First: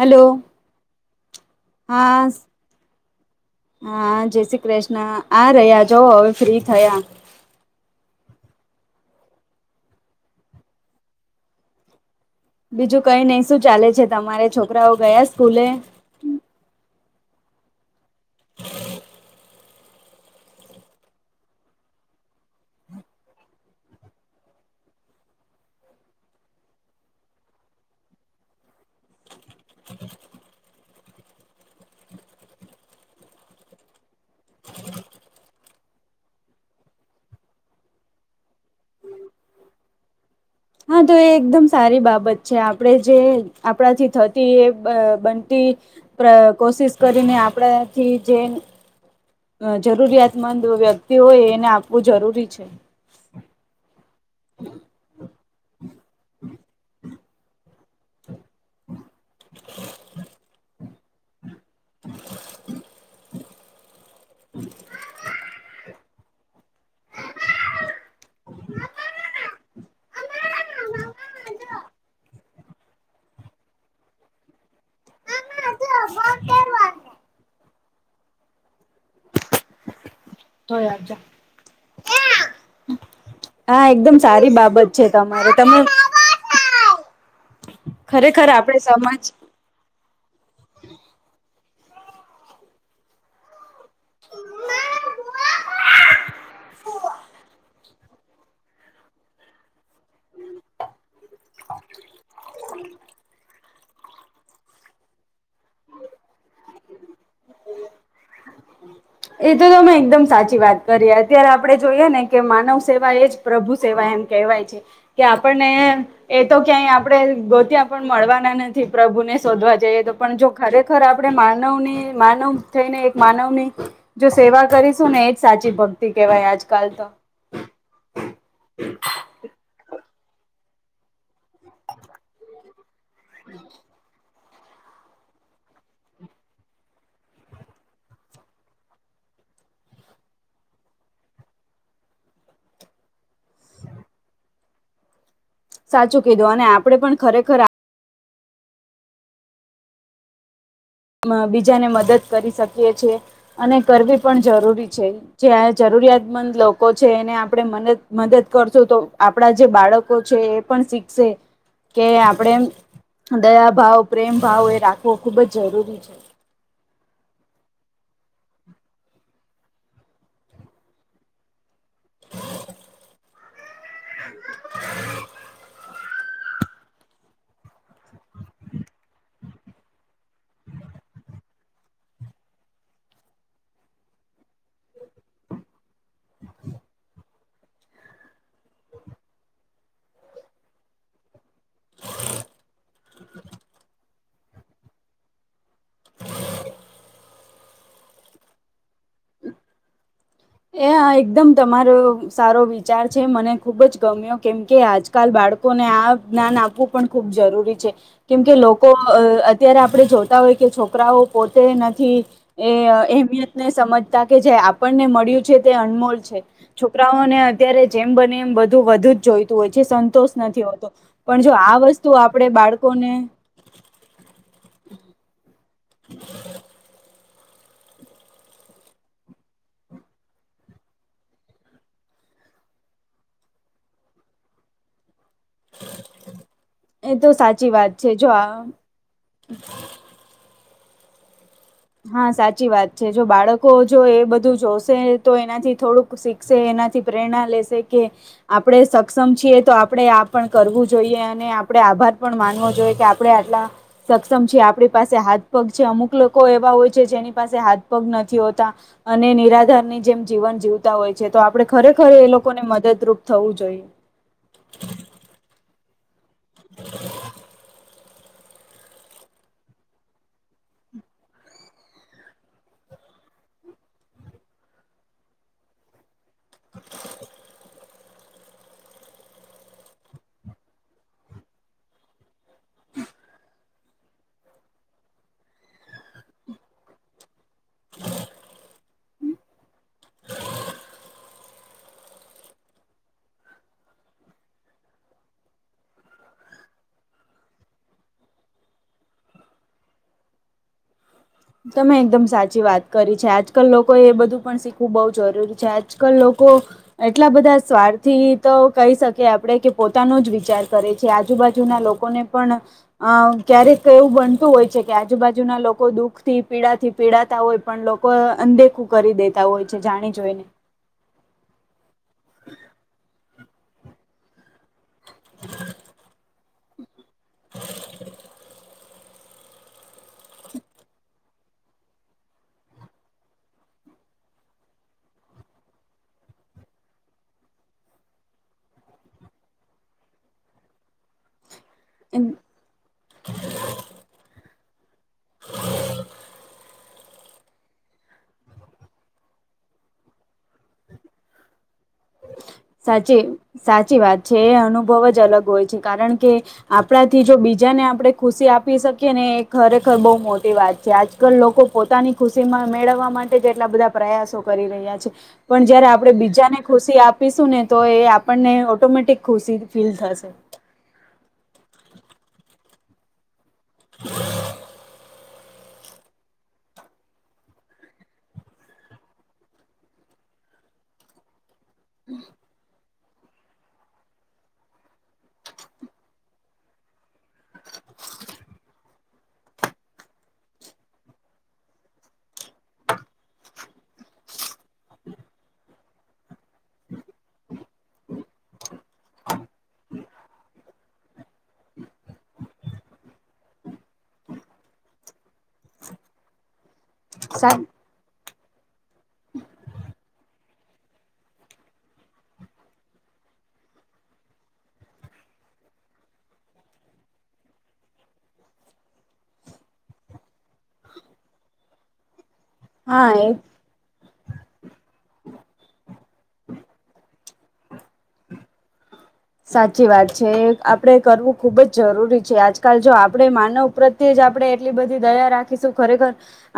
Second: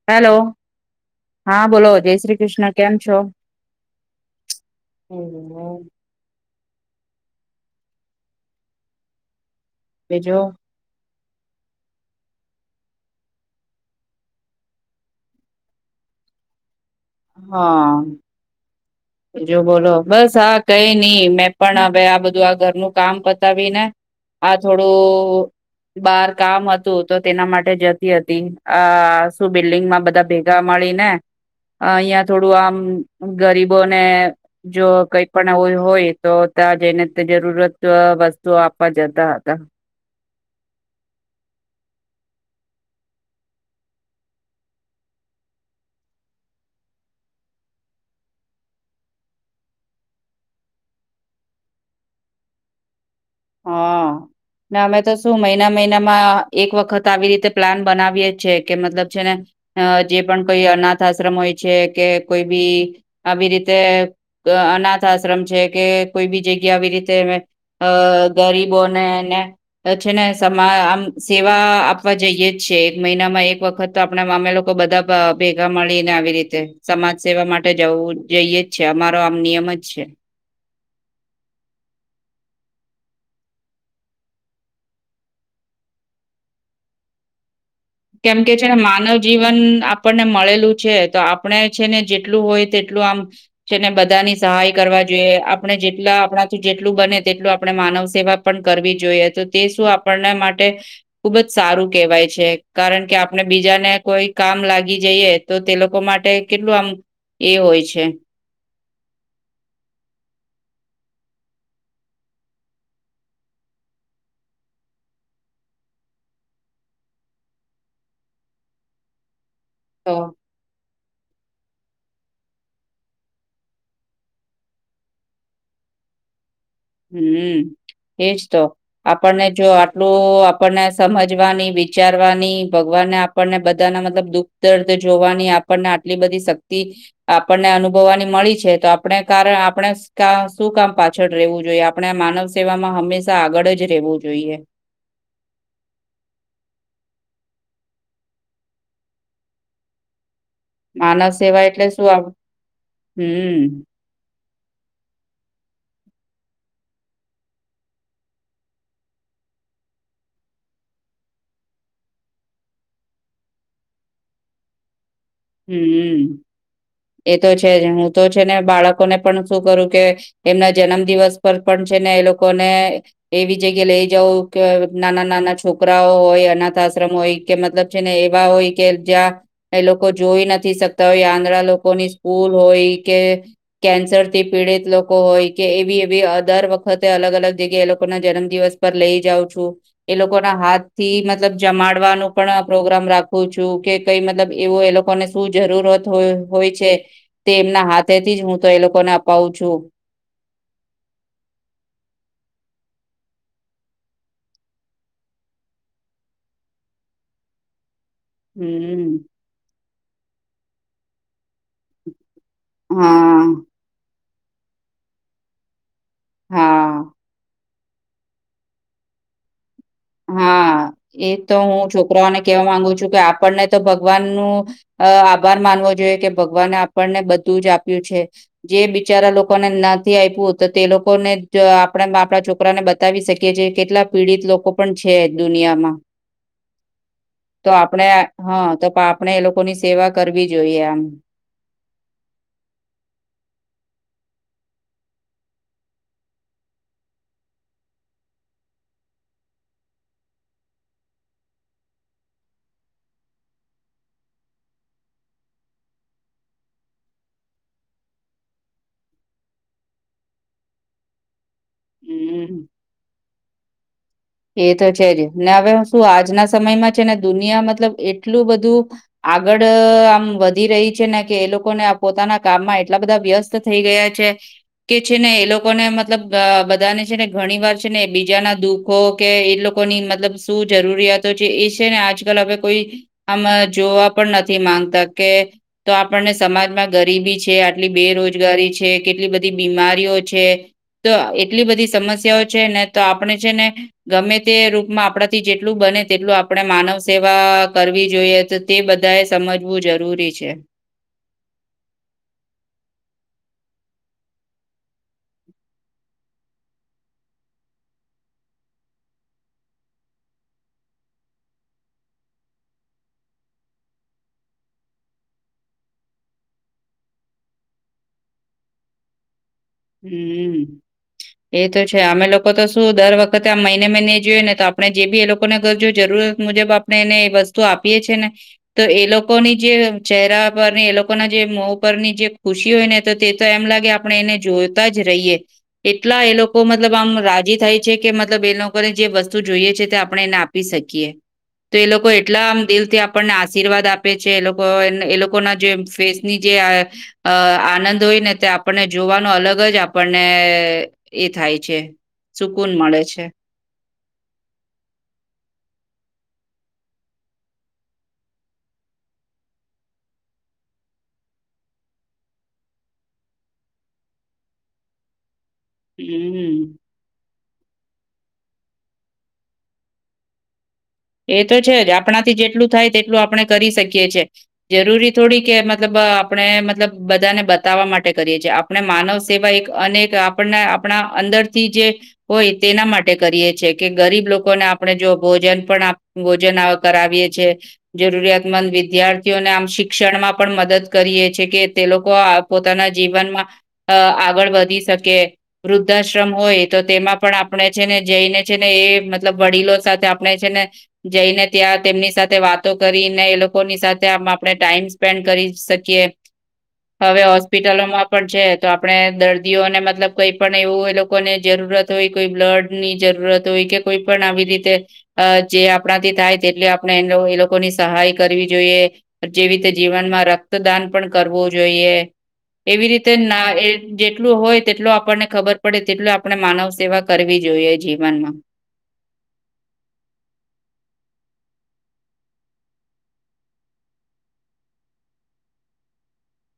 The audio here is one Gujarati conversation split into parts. હલો, હેલો હા બોલો જય હા, શ્રી કૃષ્ણ કેમ છો હા જય શ્રી કૃષ્ણ આ રહ્યા જ હવે ફ્રી થયા. બીજું. બીજું કઈ ની શું ચાલે છે, તમારે છોકરાઓ ગયા સ્કૂલે હા જો બોલો બસ આા કઈ ની મેં પણ હવે આ બધું આ ઘરનું કામ પતાવી ને આ થોડું બાર કામ હતું તો તેના માટે જતી હતી આ બિલ્ડિંગમાં બધા ભેગા મળી ને ને, અહિયાં થોડું આમ ગરીબ બોને જો કઈ પણ આવું હોય તો ત્યાં જઈને જરૂરત વસ્તુઓ આપવા જતા હતા હા, તો એ એકદમ સારી બાબત છે આપણે જે આપણાથી થતી એ બનતી કોશિશ કરીને આપણાથી જે જરૂરિયાતમંદ વ્યક્તિ હોય એને આપવું જરૂરી છે હા ને અમે તો શું મહિના, મહિનામાં એક વખત આવી રીતે પ્લાન બનાવીએ છે કે મતલબ છે ને જે પણ કોઈ અનાથ આશ્રમ હોય છે, કે કોઈ બી આવી રીતે અનાથ આશ્રમ છે કે કોઈ બી જગ્યા આવી રીતે અ, અ ગરીબોનેને છે ને સમા આમ સેવા આપવા જઈએ છીએ, એક મહિનામાં એક વખત તો આપણા મામે લોકો બધા ભેગા મળીને, આવી રીતે, સમાજ સેવા માટે જવું જઈએ છીએ. અ આમ નિયમ જ છે. હા એકદમ સારી બાબત છે તમારે તમે કેમ ખરેખર કે છે ને આપણે માનવ સમજ જીવન આપણને મળેલું છે તો આપણે છે ને જેટલું હોય તેટલું આમ છે ને બધાની સહાય કરવા જોઈએ. આપણે જેટલા આપણાથી જે જેટલું બને તેટલું આપણે માનવ સેવા પન કરવી જોઈએ, તો તે સુ આપણને માટે ખુબ જ સારું કહેવાય છે. કારણ કે આપણે બી બીજાને કોઈ કામ લાગી જઈએ, તો તે લોકો માટે કેટલું આમ, એ હોય છે. એ તો તમે એકદમ સાચી વાત કરી. અત્યારે આપણે જોઈએ ને કે માનવ સેવા એ જ પ્રભુ સેવા એમ કહેવાય છે, કે આપણને એ તો ક્યાંય આપણે ગોત્યા પણ મળવાના નથી. પ્રભુને શોધવા જઈએ તો પણ, જો ખરે ખર આપણે માનવની, માનવ થઈને, એક માનવની જો સેવા કરીસું ને, એજ સાચી ભક્તિ કેહેવાય આજ હમ એજ તો. આપણને જો તો આપણને આ સમાજ વાની, વિચારવાની ભગવાને આપણને બધાના મતલબ દુઃખ દર્દ જોવાની, આપણને આટલી બધી સક્તિ આપણને અનુભવાની મળી છે તો આપણે કાર આપણે કાર આપણે સુ કામ પાછળ રેવું જોઈએ. આપણે માનવ સેવામાં હંમેસા આગળ જ રહેવું જોઈએ. સાચું કીધું અને આપડે પણ ખરેખર માનવ અ સેવા બીજાને એટલે શું મદદ આપ- કરી સકીએ છે. અને હમ કરવી પણ જરૂરી છે. જે જરૂરિયાતમંદ લોકો છે એને આપણે મદદ, મદદ કરસુ તો, આપણા જે બાળકો છે એ પણ સીખસે કે આપણે દયાભાવ, પ્રેમભાવ એ રાખ ખુબ જરૂરી હમ. એ તો છે. હું તો છે ને, બાળકોને પણ શું કરું કે એમના જન્મ દિવસ પર પણ છે ને એ લોકોને એવી જગ્યા લઈ જઉં ક નાના નાના છોકરાઓ હોય, અનાથ આશ્રમ હોય કે મતલબ છે ને એવા હોય કે જ્યાં એ લોકો લોકો જોઈ નથી શકતા હોય. આંધળા લોકોની સ્કૂલ હોય, કે કેન્સરથી પીડિત લોકો હોય, કે એવી એવી દર વખતે અલગ અલગ જગ્યાએ, એ લોકોના જન્મ દિવસ પર લઈ જાઉં છું. એ લોકોના હાથથી મતલબ જમાડવાનું પણ પ્રોગ્રામ રાખું છું, કે કઈ મતલબ એવું એ લોકોને શું જરૂરત હોય હોય છે, તે એમના હાથેથી જ હું તો એ લોકોને અપાવું છું. એ આ એકદમ તમારો સારો વિચાર છે. મને ખુબ જ ગમ્યો, કેમકે આજકાલ બાળકોને આ જ્ઞાન આપવું પણ ખૂબ જરૂરી છે. કેમ કે લોકો હમ અ અત્યારે આપ આપણે જોતા હોય કે છોકરાઓ પોતે નથી એ હા અહેમિયતને સમજ જતા કે જે આપણને મળ્યું છે તે અનમોલ છે, હા છોકરાઓને અ અત્યારે જેમ બને એમ બધું વધુ જ જોઈતું હોય છે સંતોષ નથી હા હોતો એ પણ તો જો આ હું વસ્તુ છોકરાઓને આપણે કેવા માંગુ બાળકોને છું કે આપણને તો ભગવાનનું અ આભાર માનવો જોઈએ કે ભગવાને આપણને બધ ધું જ આપ્યું છે. જે બિચારા લોકોને નથી આયપુ, તે લોકોને આપણે, આપણા છોકરાને બતાવી સકીએ કેટલા પીડિત લોકો પણ છે. દુનિયામાં, એ તો સાચી વાત આપણે છે જો આ હા તો આપણે એ લોકોની સેવા કરવી. જોઈએ એમ હા સાચી વાત છે જો બાળકો જો એ બધું જોશે તો એનાથી થોડુંક શીખશે એનાથી પ્રેરણા લેશે કે, આપણે સક્ષમ છીએ તો આપણે આ પણ કરવું જોઈએ અને આપણે આભાર પણ માનવો જોઈએ કે આપણે આટલા, સક્ષમ છીએ આપણી પાસે હાથ પગ છે અમુક લોકો [unintelligible] ખરેખર એ હમ લોકોને મદદરૂપ થવું જોઈએ. તુ આજ ગણા સમયમાં છેને દુનિયા મતલબ એટલું બધું આગળ આમ વધી રહી છે ને કે એ લોકોને આ પોતાના કામમાં એટલા બધા વ્યસ્ત થઈ ગયા છે, કે છે ને એ લોકોને મતલબ બધાને છે ને ઘણી વાર છે ને બીજા ના દુઃખ હો કે લોકોની મતલબ શું જરૂરિયાતો છે એ છે ને આજકાલ હવે કોઈ, આમાં જોવા પણ નથી માંગતા કે, તો આપણને સમાજમાં ગરીબી છે. કે આટલી બેરોજગારી છે. કેટલી બધી બીમારીઓ છે તો એટલી બધી સમસ્યાઓ છે ને તો આપણે છે ને ગમે તે રૂપમાં આપડાથી જેટલું બને તેટલું આપણે માનવ સેવા કરવી જોઈએ તો તે બધા એ સમજવું જરૂરી છે તમે એકદમ સાચી વાત કરી છે, આજકાલ લોકો એ બધું પણ શીખવું બહુ જરૂરી છે, આજકાલ લોકો એટલા બધા સ્વાર્થી તો કહી શકે આપણેે કે પોતાનો જ વિચાર કરે છે આજુબાજુના લોકોને પણ અ ક્યારેક એવું બનતું હોય છે કે આજુબાજુના લોકો દુઃખ થી પીડા થી પીડાતા હોય પણ લોકો અનદેખું કરી દેતા હોય છે જાણી જોઈને હું, એ તો છે અમે લોકો તો શું દર વખતે આવખત, મહિને, મહિને જોઈએ ને તો આ અને જે બી એ લોકોને અગરજો જરૂર મુજબ બાપ એને એ વસ્તુ આપીએ છે ને તો એ લોકોની જે ચહેરા પર ની એ લોકોના જે મો પરની જે ખુશી હોય ને તો તે એમ લાગે આપણે એને જોય તા જ રહીએ, એટલા એ લોકો મતલબ આમ રાજી થાય છે કે મતલબ એ લોકોને જે વસ્તુ જોઈએ છે તે આપણે એને આપી શકીએ તો એ લોકો એટલા આમ દિલથી આપણને આશીર્વાદ આપે છે એ લોકો [unintelligible] એ લોકો ના જે ફેસ ની જે અ આનંદ હોય ને તે આપણને જોવાનું અલગ મગજ આપણને એ થાય છે સુકૂન મળે છે સાચી સાચી વાત છે એ અનુભવ જ અલગ હોય છે કારણ કે આપણાથી જો બીજાને આપણે ખુશી આપી શકીએ ને એ ખરેખર બહુ મોટી વાત છે, આજકાલ લોકો પોતાની ખુશીમાં મેળવવા માટે એટલા બધા પ્રયાસો કરી રહ્યા છે. પણ જયારે આપડે બીજાને હમ ખુશી આપીશું ને તો એ આપણને ઓટોમેટિક ખુશી ફીલ થશે. એ તો છે જ આપણા થી જેટલું થાય તેટલું આપણે કરી શકીએ છે, જરૂરી થોડીક મતલબ આપણે મતલબ બધાને બતાવવા માટે કરીએ છીએ આપણે માનવ સેવા એક અનેક આપણને આપણા અંદર થી જે, હોય તેના માટે કરીએ છી કે ગરીબ લોકોને આપણે જો ભોજન પણ આપ ભોજન કરાવીએ છે, જરૂરિયાતમંદ વિદ્યાર્થીઓને આમ શિક્ષણમાં પણ મદદ કરીએ છે કે તે લોકો પોતાના જીવનમાં, આગળ વધી શકે, વૃદ્ધાશ્રમ હોય તો તેમાં પણ આપણે છે ને જઈને છે એ મતલબ વડીલો સાથે આપણે છે ને જઈને ત્યાં તેમની સાથે વાતો કરીને એ લોકોની સાથે આપણે ટાઈમ સ્પેન્ડ કરી શકીએ. હવે સા હોસ્પિટલોમાં પણ છે તો આપણે દર્દીઓને મતલબ કઈ પણ એવું એ લોકોને જરૂરત હોય કોઈ બ્લડ ની જરૂરત હોય કે કોઈ પણ આવી રીતે, જે આપણાથી થાય તેટલે આપણે એ લોકોની સહાય કરવી જોઈએ, જેવી રીતે જીવનમાં રક્તદાન પણ કરવું જોઈએ. એવી હા રીતે એ ના જેટલું હોય તેટલ આપણને ખબર પડે તેટલો આપણે માનવ સેવા કરવી જોઈએ જીવનમાં. સાચી વાત છે એ આપણેે કરવું ખુબ જ જરૂરી છે આજકાલ જો આપણે માનવ પ્રત્યે જ આપણે એટલી બધી દયા રાખીશું ખરેખર,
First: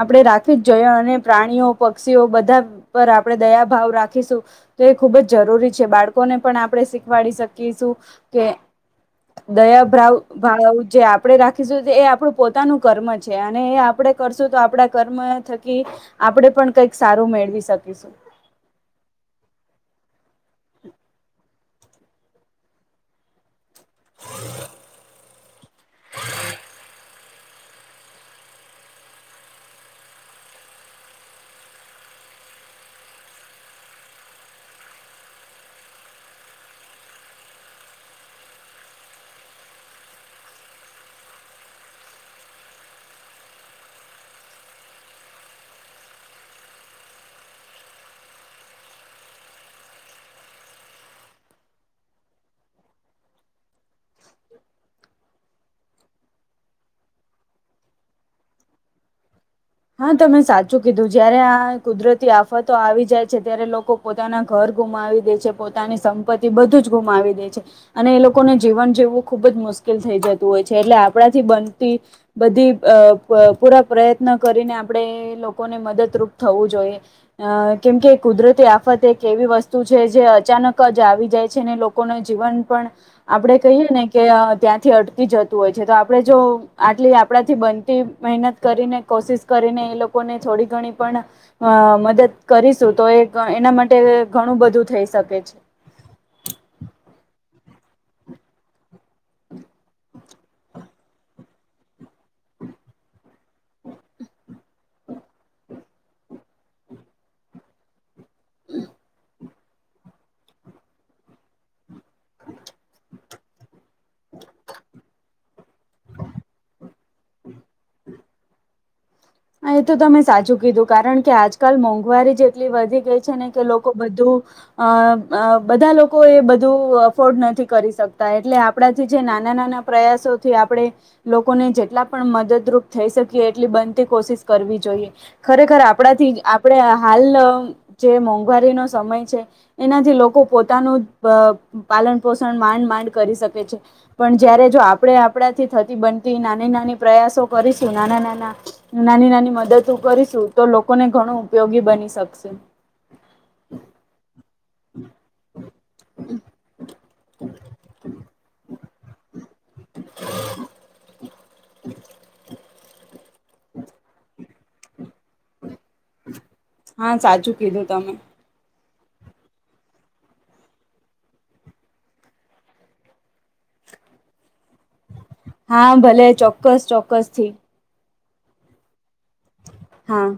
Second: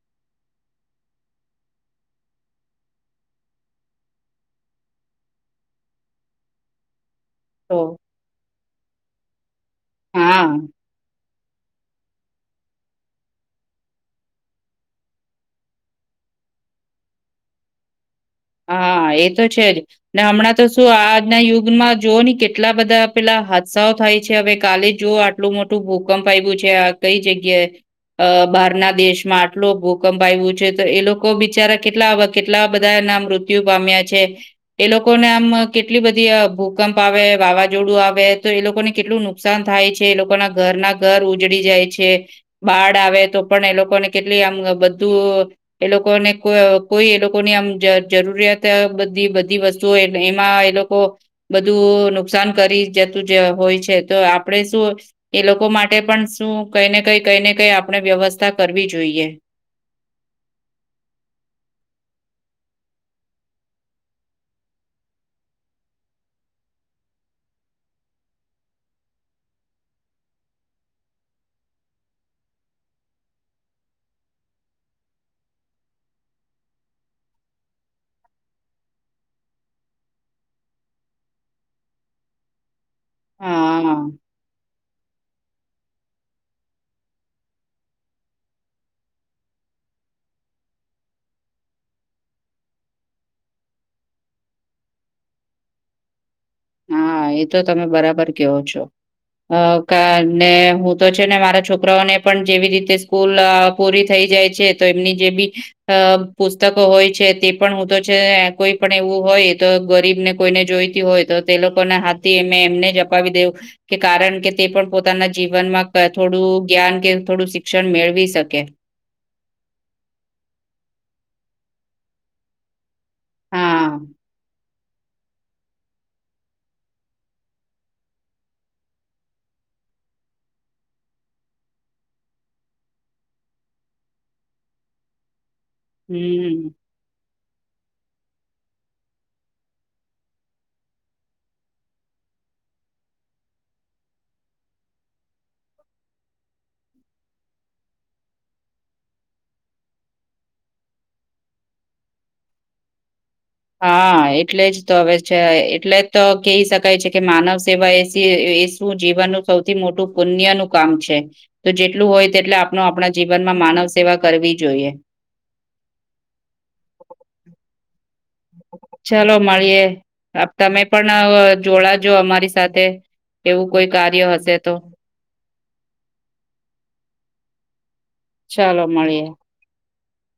આપણે રાખવી જ જોઈએ અને પ્રાણીઓ પક્ષીઓ બધા પર આપણે દયા ભાવ રાખીશું, તો એ ખુબ જ જરૂરી છે બાળકોને પણ આપણે શીખવાડીશ તો કીશું, કે દયા ભાવ હા ભાવ જે આપ આપણે રાખીશું એ આપણું પોતાનું કર્મ છે અને એ આપણે કરશું તો આપડા કર્મ થકી, આપણેે પણ કઈક સારું મેળવી શકીશું. હા એ તો છે જ. હમણાં તો શું આજના યુગ જો કેટલા બધા પેલા હાથ ત્સા થાય છે હવે કાલે જ આટલું મોટું ભૂકંપ આવ્યું છે કઈ જગ્યા બહાર ના દેશમાં આટલો ભૂકંપ આવ્યું છે તો એ લોકો બિચારા કેટલા કેટલા બધા નામ- મૃત્યુ પામ્યા છે, એ લોકોને આમ કેટલી બધી ભૂકંપ આવે વાવાઝોડું આવે તો એ લોકોને કેટલું નુકસાન થાય છે એ લોકોના ઘરના ઘર ઉજળી જાય છે, બાળ આવે તો પણ એ લોકોને કેટલી આમ બધું એ લોકોને કોઈ એ લોકોની આમ જરૂરિયાત બધી બધી વસ્તુઓ એમાં એ લોકો, બધું નુકસાન કરી જતું હોય છે તો આપણે શું, એ લોકો માટે પણ શું કઈ ને કઈ કઈ ને કઈ આપણે વ્યવસ્થા કરવી જોઈએ. હા તમે સાચું કીધું જયારે આ કુદરતી આફતો આવી જાય છે ત્યારે લોકો પોતાના ઘર ગુમાવી દે છે પોતાની સંપત્તિ બધું જ ગુમાવી દે છે, અને એ લોકોને જીવન જીવવું ખૂબ જ મુશ્કેલ થઈ જતું હોય છે એટલે આપણાથી બનતી, બધી પૂરા પ્રયત્ન કરીને આપણે લોકોને મદદરૂપ થવું જોઈએ, કેમકે કુદરતી આફત એક એવી વસ્તુ છે જે અચાનક જ આવી જાય છે અનેને લોકોનું જીવન પણ આપડે કહીયએ હા ને કે ત્યાં થી અટકી જતું હોય છે તો આપણે જો આટલી આપણાથી બનતી મહેનત કરીને કોશિશ કરીને એ લોકોને થોડી ઘણી પણ, મદદ કરીશું તો એ એના માટે ઘણું બધું થઈ શકે છે. હા એ તો તમે બરાબર કેવો છોને, હું તો છે ને મારા છોકરાઓને પણ જેવી રીતે સ્કૂલ પૂરી થઈ જાય છે તો એમની જે બી, પુસ્તકો હોય છે તે પણ હું તો કોઈ પણ એવું હોય તો ગરીબ ને કોઈને જોઈતી હોય તો તે લોકોને હાથથી એ એમને જ અપાવી દેવું, કે કારણ કે તે પણ પોતાના જીવનમાં થોડું જ્ઞાન કે થોડું શિક્ષણ મેળવી શકે. હા એ તો તમે સાચું કીધું કારણ કે આજકાલ મોંઘવારી જેટલી વધી ગઈ છે છે ને કે લોકો હા બધું અ બધા લોકો એ બધું અફોર્ડ નથી કરી શકતા એટલે આપણાથી જે નાના નાના પ્રયાસોથી આપણે, લોકોને જેટલા પણ મદદરૂપ થઈ શકીએ એટલી બ કોશિશ કરવી જોઈએ. ખરેખર આપણાથી હમ્મ. આપડે હાલ જે મોંઘવારીનો સમય છે, એનાથી લોકો પોતાનું પાલન પોષણ માંડ માંડ કરી શકે છે, પણ જય્યારે જો આપણે આપણાથી થતી બનતી નાની નાની પ્રયાસો કરીશું નાના નાના. નાની નાની મદદ કરીશું તો લોકોને ઘણું ઉપયોગી બની શકશે. હા એ એટલે જ તો હવે છે એટલે જ તો કહી શકાય છે કે માનવ સેવા એ એ શું જીવન ન સૌ થી મોટું પુણ્ય નું કામ છે, તો જેટલું હોય તેટલે ું આપણે જીવન માં માનવ સેવા કરવી જોઈએ. હા સાચું કીધું તમે. ચલો મળીએે, તમે પણ જોડાજો અમારી સાથે, એવું કોઈ કાર્ય હશે તો. હા ભલે ચોક્કસ ચોક્કસથી. ચાલો મળીએ. હા.